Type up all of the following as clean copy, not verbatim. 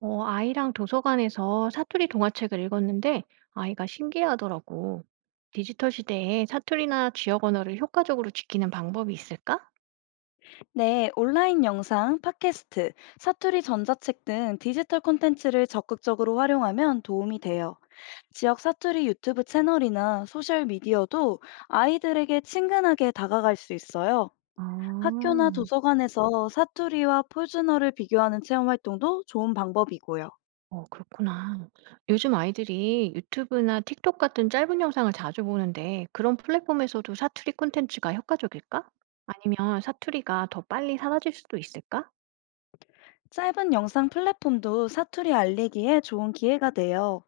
아이랑 도서관에서 사투리 동화책을 읽었는데 아이가 신기해하더라고. 디지털 시대에 사투리나 지역 언어를 효과적으로 지키는 방법이 있을까? 네, 온라인 영상, 팟캐스트, 사투리 전자책 등 디지털 콘텐츠를 적극적으로 활용하면 도움이 돼요. 지역 사투리 유튜브 채널이나 소셜 미디어도 아이들에게 친근하게 다가갈 수 있어요. 학교나 아, 도서관에서 사투리와 표준어를 비교하는 체험 활동도 좋은 방법이고요. 어 그렇구나. 요즘 아이들이 유튜브나 틱톡 같은 짧은 영상을 자주 보는데 그런 플랫폼에서도 사투리 콘텐츠가 효과적일까? 아니면 사투리가 더 빨리 사라질 수도 있을까? 짧은 영상 플랫폼도 사투리 알리기에 좋은 기회가 돼요.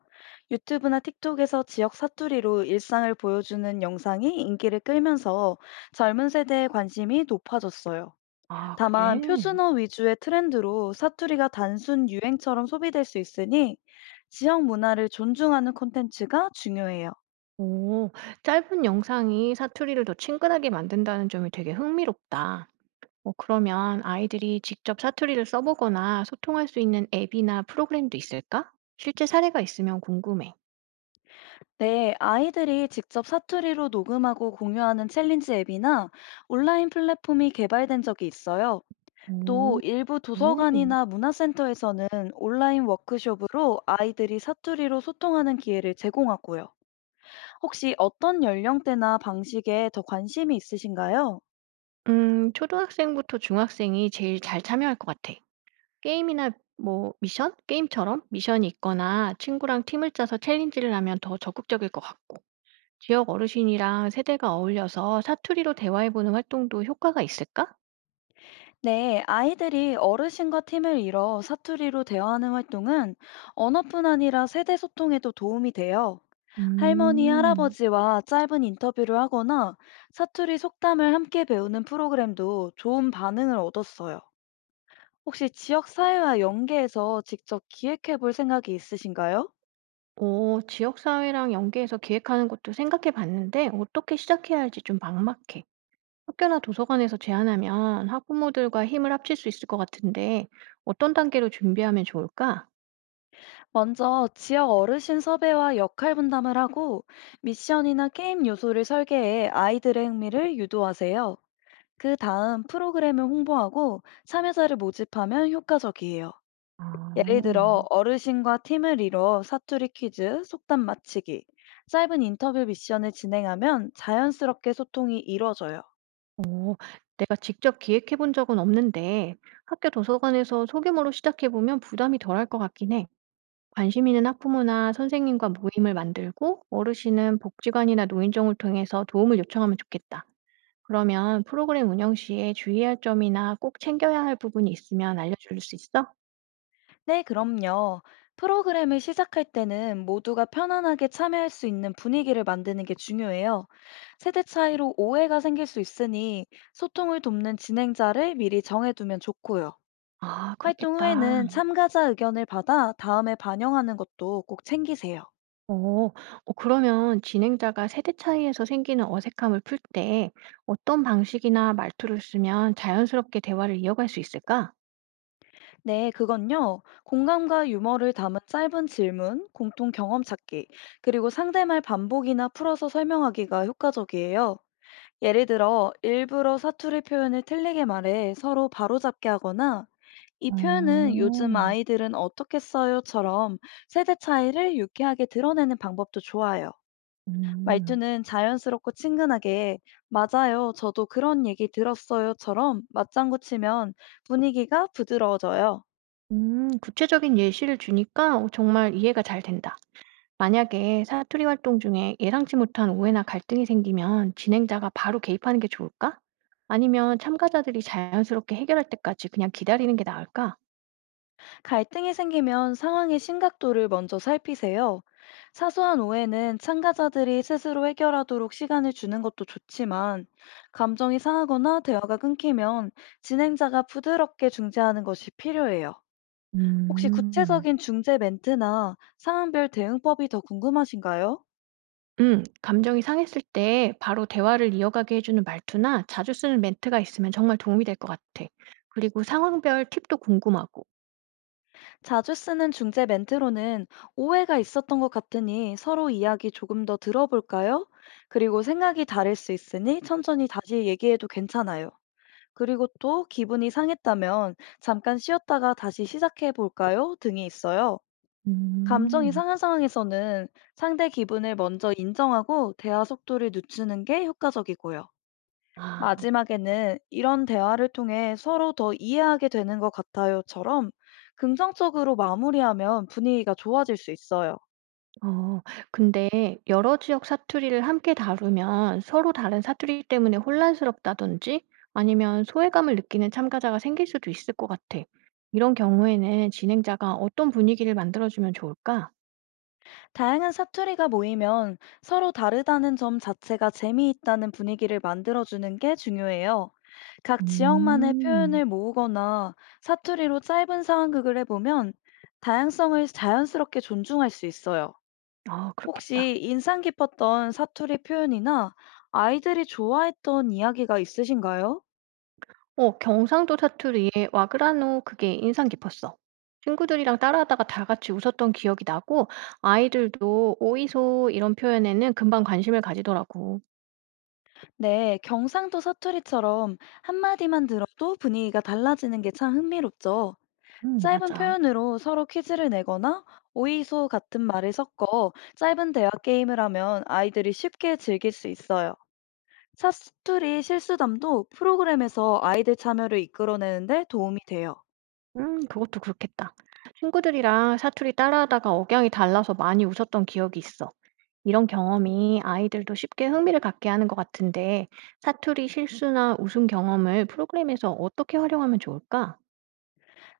유튜브나 틱톡에서 지역 사투리로 일상을 보여주는 영상이 인기를 끌면서 젊은 세대의 관심이 높아졌어요. 아 그래? 다만 표준어 위주의 트렌드로 사투리가 단순 유행처럼 소비될 수 있으니 지역 문화를 존중하는 콘텐츠가 중요해요. 오. 짧은 영상이 사투리를 더 친근하게 만든다는 점이 되게 흥미롭다. 그러면 아이들이 직접 사투리를 써 보거나 소통할 수 있는 앱이나 프로그램도 있을까? 실제 사례가 있으면 궁금해. 네, 아이들이 직접 사투리로 녹음하고 공유하는 챌린지 앱이나 온라인 플랫폼이 개발된 적이 있어요. 또 오 일부 그래? 도서관이나 문화센터에서는 온라인 워크숍으로 아이들이 사투리로 소통하는 기회를 제공하고요. 혹시 어떤 연령대나 방식에 더 관심이 있으신가요? 초등학생부터 중학생이 제일 잘 참여할 것 같아. 게임이나 뭐 미션? 게임처럼 미션이 있거나 친구랑 팀을 짜서 챌린지를 하면 더 적극적일 것 같고. 지역 어르신이랑 세대가 어울려서 사투리로 대화해보는 활동도 효과가 있을까? 네, 아이들이 어르신과 팀을 이뤄 사투리로 대화하는 활동은 언어뿐 아니라 세대 소통에도 도움이 돼요. 할머니, 음. 할아버지와 짧은 인터뷰를 하거나 사투리 속담을 함께 배우는 프로그램도 좋은 반응을 얻었어요. 혹시 지역 사회와 연계해서 직접 기획해 볼 생각이 있으신가요? 지역사회랑 연계해서 기획하는 것도 생각해 봤는데 어떻게 시작해야 할지 좀 막막해. 학교나 도서관에서 제안하면 학부모들과 힘을 합칠 수 있을 것 같은데 어떤 단계로 준비하면 좋을까? 먼저 지역 어르신 섭외와 역할 분담을 하고 미션이나 게임 요소를 설계해 아이들의 흥미를 유도하세요. 그 다음 프로그램을 홍보하고 참여자를 모집하면 효과적이에요. 예를 아, 들어 어르신과 팀을 이뤄 사투리 퀴즈, 속담 맞히기, 짧은 인터뷰 미션을 진행하면 자연스럽게 소통이 이뤄져요. 어, 내가 직접 기획해 본 적은 없는데 학교 도서관에서 소규모로 시작해 보면 부담이 덜할 것 같긴 해. 관심 있는 학부모나 선생님과 모임을 만들고 어르신은 복지관이나 노인정을 통해서 도움을 요청하면 좋겠다. 그러면 프로그램 운영 시에 주의할 점이나 꼭 챙겨야 할 부분이 있으면 알려줄 수 있어? 네, 그럼요. 프로그램을 시작할 때는 모두가 편안하게 참여할 수 있는 분위기를 만드는 게 중요해요. 세대 차이로 오해가 생길 수 있으니 소통을 돕는 진행자를 미리 정해두면 좋고요. 아, 활동 그렇겠다. 후에는 참가자 의견을 받아 다음에 반영하는 것도 꼭 챙기세요. 어, 그러면 진행자가 세대 차이에서 생기는 어색함을 풀 때 어떤 방식이나 말투를 쓰면 자연스럽게 대화를 이어갈 수 있을까? 네, 그건요. 공감과 유머를 담은 짧은 질문, 공통 경험 찾기, 그리고 상대말 반복이나 풀어서 설명하기가 효과적이에요. 예를 들어, 일부러 사투리 표현을 틀리게 말해 서로 바로잡게 하거나, 이 표현은 어, 요즘 아이들은 어떻게 써요?처럼 세대 차이를 유쾌하게 드러내는 방법도 좋아요. 음, 말투는 자연스럽고 친근하게, 맞아요, 저도 그런 얘기 들었어요.처럼 맞장구 치면 분위기가 부드러워져요. 구체적인 예시를 주니까 정말 이해가 잘 된다. 만약에 사투리 활동 중에 예상치 못한 오해나 갈등이 생기면 진행자가 바로 개입하는 게 좋을까? 아니면 참가자들이 자연스럽게 해결할 때까지 그냥 기다리는 게 나을까? 갈등이 생기면 상황의 심각도를 먼저 살피세요. 사소한 오해는 참가자들이 스스로 해결하도록 시간을 주는 것도 좋지만, 감정이 상하거나 대화가 끊기면 진행자가 부드럽게 중재하는 것이 필요해요. 혹시 음. 구체적인 중재 멘트나 상황별 대응법이 더 궁금하신가요? 감정이 상했을 때 바로 대화를 이어가게 해주는 말투나 자주 쓰는 멘트가 있으면 정말 도움이 될 것 같아. 그리고 상황별 팁도 궁금하고. 자주 쓰는 중재 멘트로는 오해가 있었던 것 같으니 서로 이야기 조금 더 들어볼까요? 그리고 생각이 다를 수 있으니 천천히 다시 얘기해도 괜찮아요. 그리고 또 기분이 상했다면 잠깐 쉬었다가 다시 시작해 볼까요? 등이 있어요. 감정이 음, 상한 상황에서는 상대 기분을 먼저 인정하고 대화 속도를 늦추는 게 효과적이고요. 아, 마지막에는 이런 대화를 통해 서로 더 이해하게 되는 것 같아요처럼 긍정적으로 마무리하면 분위기가 좋아질 수 있어요. 어, 근데 여러 지역 사투리를 함께 다루면 서로 다른 사투리 때문에 혼란스럽다든지 아니면 소외감을 느끼는 참가자가 생길 수도 있을 것 같아. 이런 경우에는 진행자가 어떤 분위기를 만들어주면 좋을까? 다양한 사투리가 모이면 서로 다르다는 점 자체가 재미있다는 분위기를 만들어주는 게 중요해요. 각 지역만의 음. 표현을 모으거나 사투리로 짧은 상황극을 해보면 다양성을 자연스럽게 존중할 수 있어요. 아, 그렇겠다. 혹시 인상 깊었던 사투리 표현이나 아이들이 좋아했던 이야기가 있으신가요? 경상도 사투리의 "와 그라노." 그게 인상 깊었어. 친구들이랑 따라하다가 다 같이 웃었던 기억이 나고 아이들도 "오이소." 이런 표현에는 금방 관심을 가지더라고. 네, 경상도 사투리처럼 한마디만 들어도 분위기가 달라지는 게 참 흥미롭죠. 짧은 맞아. 표현으로 서로 퀴즈를 내거나 오이소 같은 말을 섞어 짧은 대화 게임을 하면 아이들이 쉽게 즐길 수 있어요. 사투리 실수담도 프로그램에서 아이들 참여를 이끌어내는데 도움이 돼요. 그것도 그렇겠다. 친구들이랑 사투리 따라하다가 억양이 달라서 많이 웃었던 기억이 있어. 이런 경험이 아이들도 쉽게 흥미를 갖게 하는 것 같은데 사투리 실수나 웃음 경험을 프로그램에서 어떻게 활용하면 좋을까?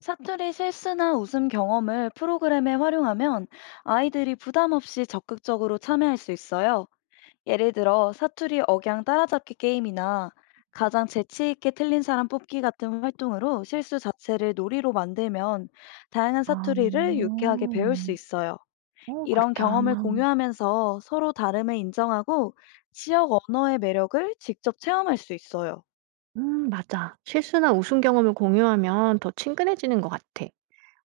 사투리 실수나 웃음 경험을 프로그램에 활용하면 아이들이 부담 없이 적극적으로 참여할 수 있어요. 예를 들어 사투리 억양 따라잡기 게임이나 가장 재치 있게 틀린 사람 뽑기 같은 활동으로 실수 자체를 놀이로 만들면 다양한 아. 사투리를 유쾌하게 배울 수 있어요. 이런 그렇다. 경험을 공유하면서 서로 다름을 인정하고 지역 언어의 매력을 직접 체험할 수 있어요. 맞아. 실수나 우승 경험을 공유하면 더 친근해지는 것 같아.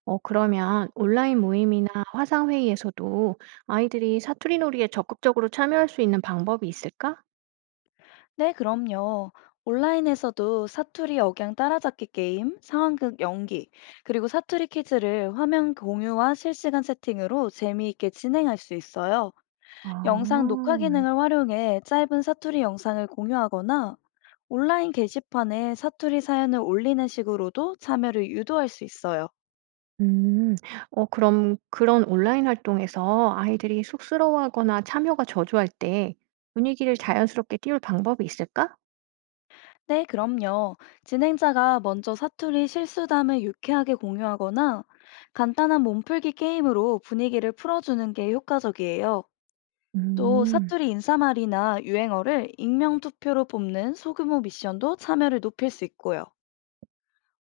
그러면 온라인 모임이나 화상회의에서도 아이들이 사투리 놀이에 적극적으로 참여할 수 있는 방법이 있을까? 네, 그럼요. 온라인에서도 사투리 억양 따라잡기 게임, 상황극 연기, 그리고 사투리 퀴즈를 화면 공유와 실시간 세팅으로 재미있게 진행할 수 있어요. 아, 영상 녹화 기능을 활용해 짧은 사투리 영상을 공유하거나 온라인 게시판에 사투리 사연을 올리는 식으로도 참여를 유도할 수 있어요. 음, 그럼 그런 온라인 활동에서 아이들이 쑥스러워하거나 참여가 저조할 때 분위기를 자연스럽게 띄울 방법이 있을까? 네, 그럼요. 진행자가 먼저 사투리 실수담을 유쾌하게 공유하거나 간단한 몸풀기 게임으로 분위기를 풀어주는 게 효과적이에요. 또 음. 사투리 인사말이나 유행어를 익명 투표로 뽑는 소규모 미션도 참여를 높일 수 있고요.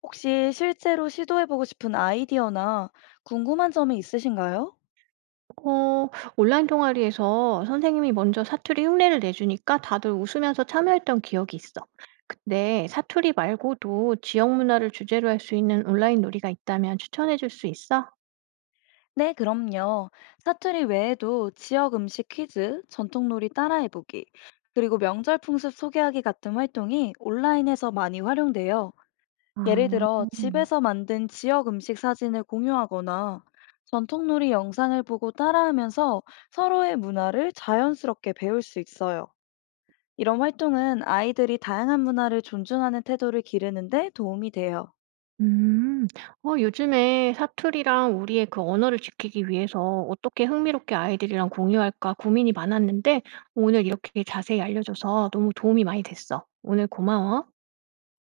혹시 실제로 시도해보고 싶은 아이디어나 궁금한 점이 있으신가요? 어 온라인 동아리에서 선생님이 먼저 사투리 흉내를 내주니까 다들 웃으면서 참여했던 기억이 있어. 근데 사투리 말고도 지역 문화를 주제로 할 수 있는 온라인 놀이가 있다면 추천해 줄 수 있어? 네, 그럼요. 사투리 외에도 지역 음식 퀴즈, 전통놀이 따라해보기, 그리고 명절 풍습 소개하기 같은 활동이 온라인에서 많이 활용돼요. 예를 아. 들어 집에서 만든 지역 음식 사진을 공유하거나 전통놀이 영상을 보고 따라하면서 서로의 문화를 자연스럽게 배울 수 있어요. 이런 활동은 아이들이 다양한 문화를 존중하는 태도를 기르는데 도움이 돼요. 음. 요즘에 사투리랑 우리의 그 언어를 지키기 위해서 어떻게 흥미롭게 아이들이랑 공유할까 고민이 많았는데 오늘 이렇게 자세히 알려줘서 너무 도움이 많이 됐어. 오늘 고마워. 네.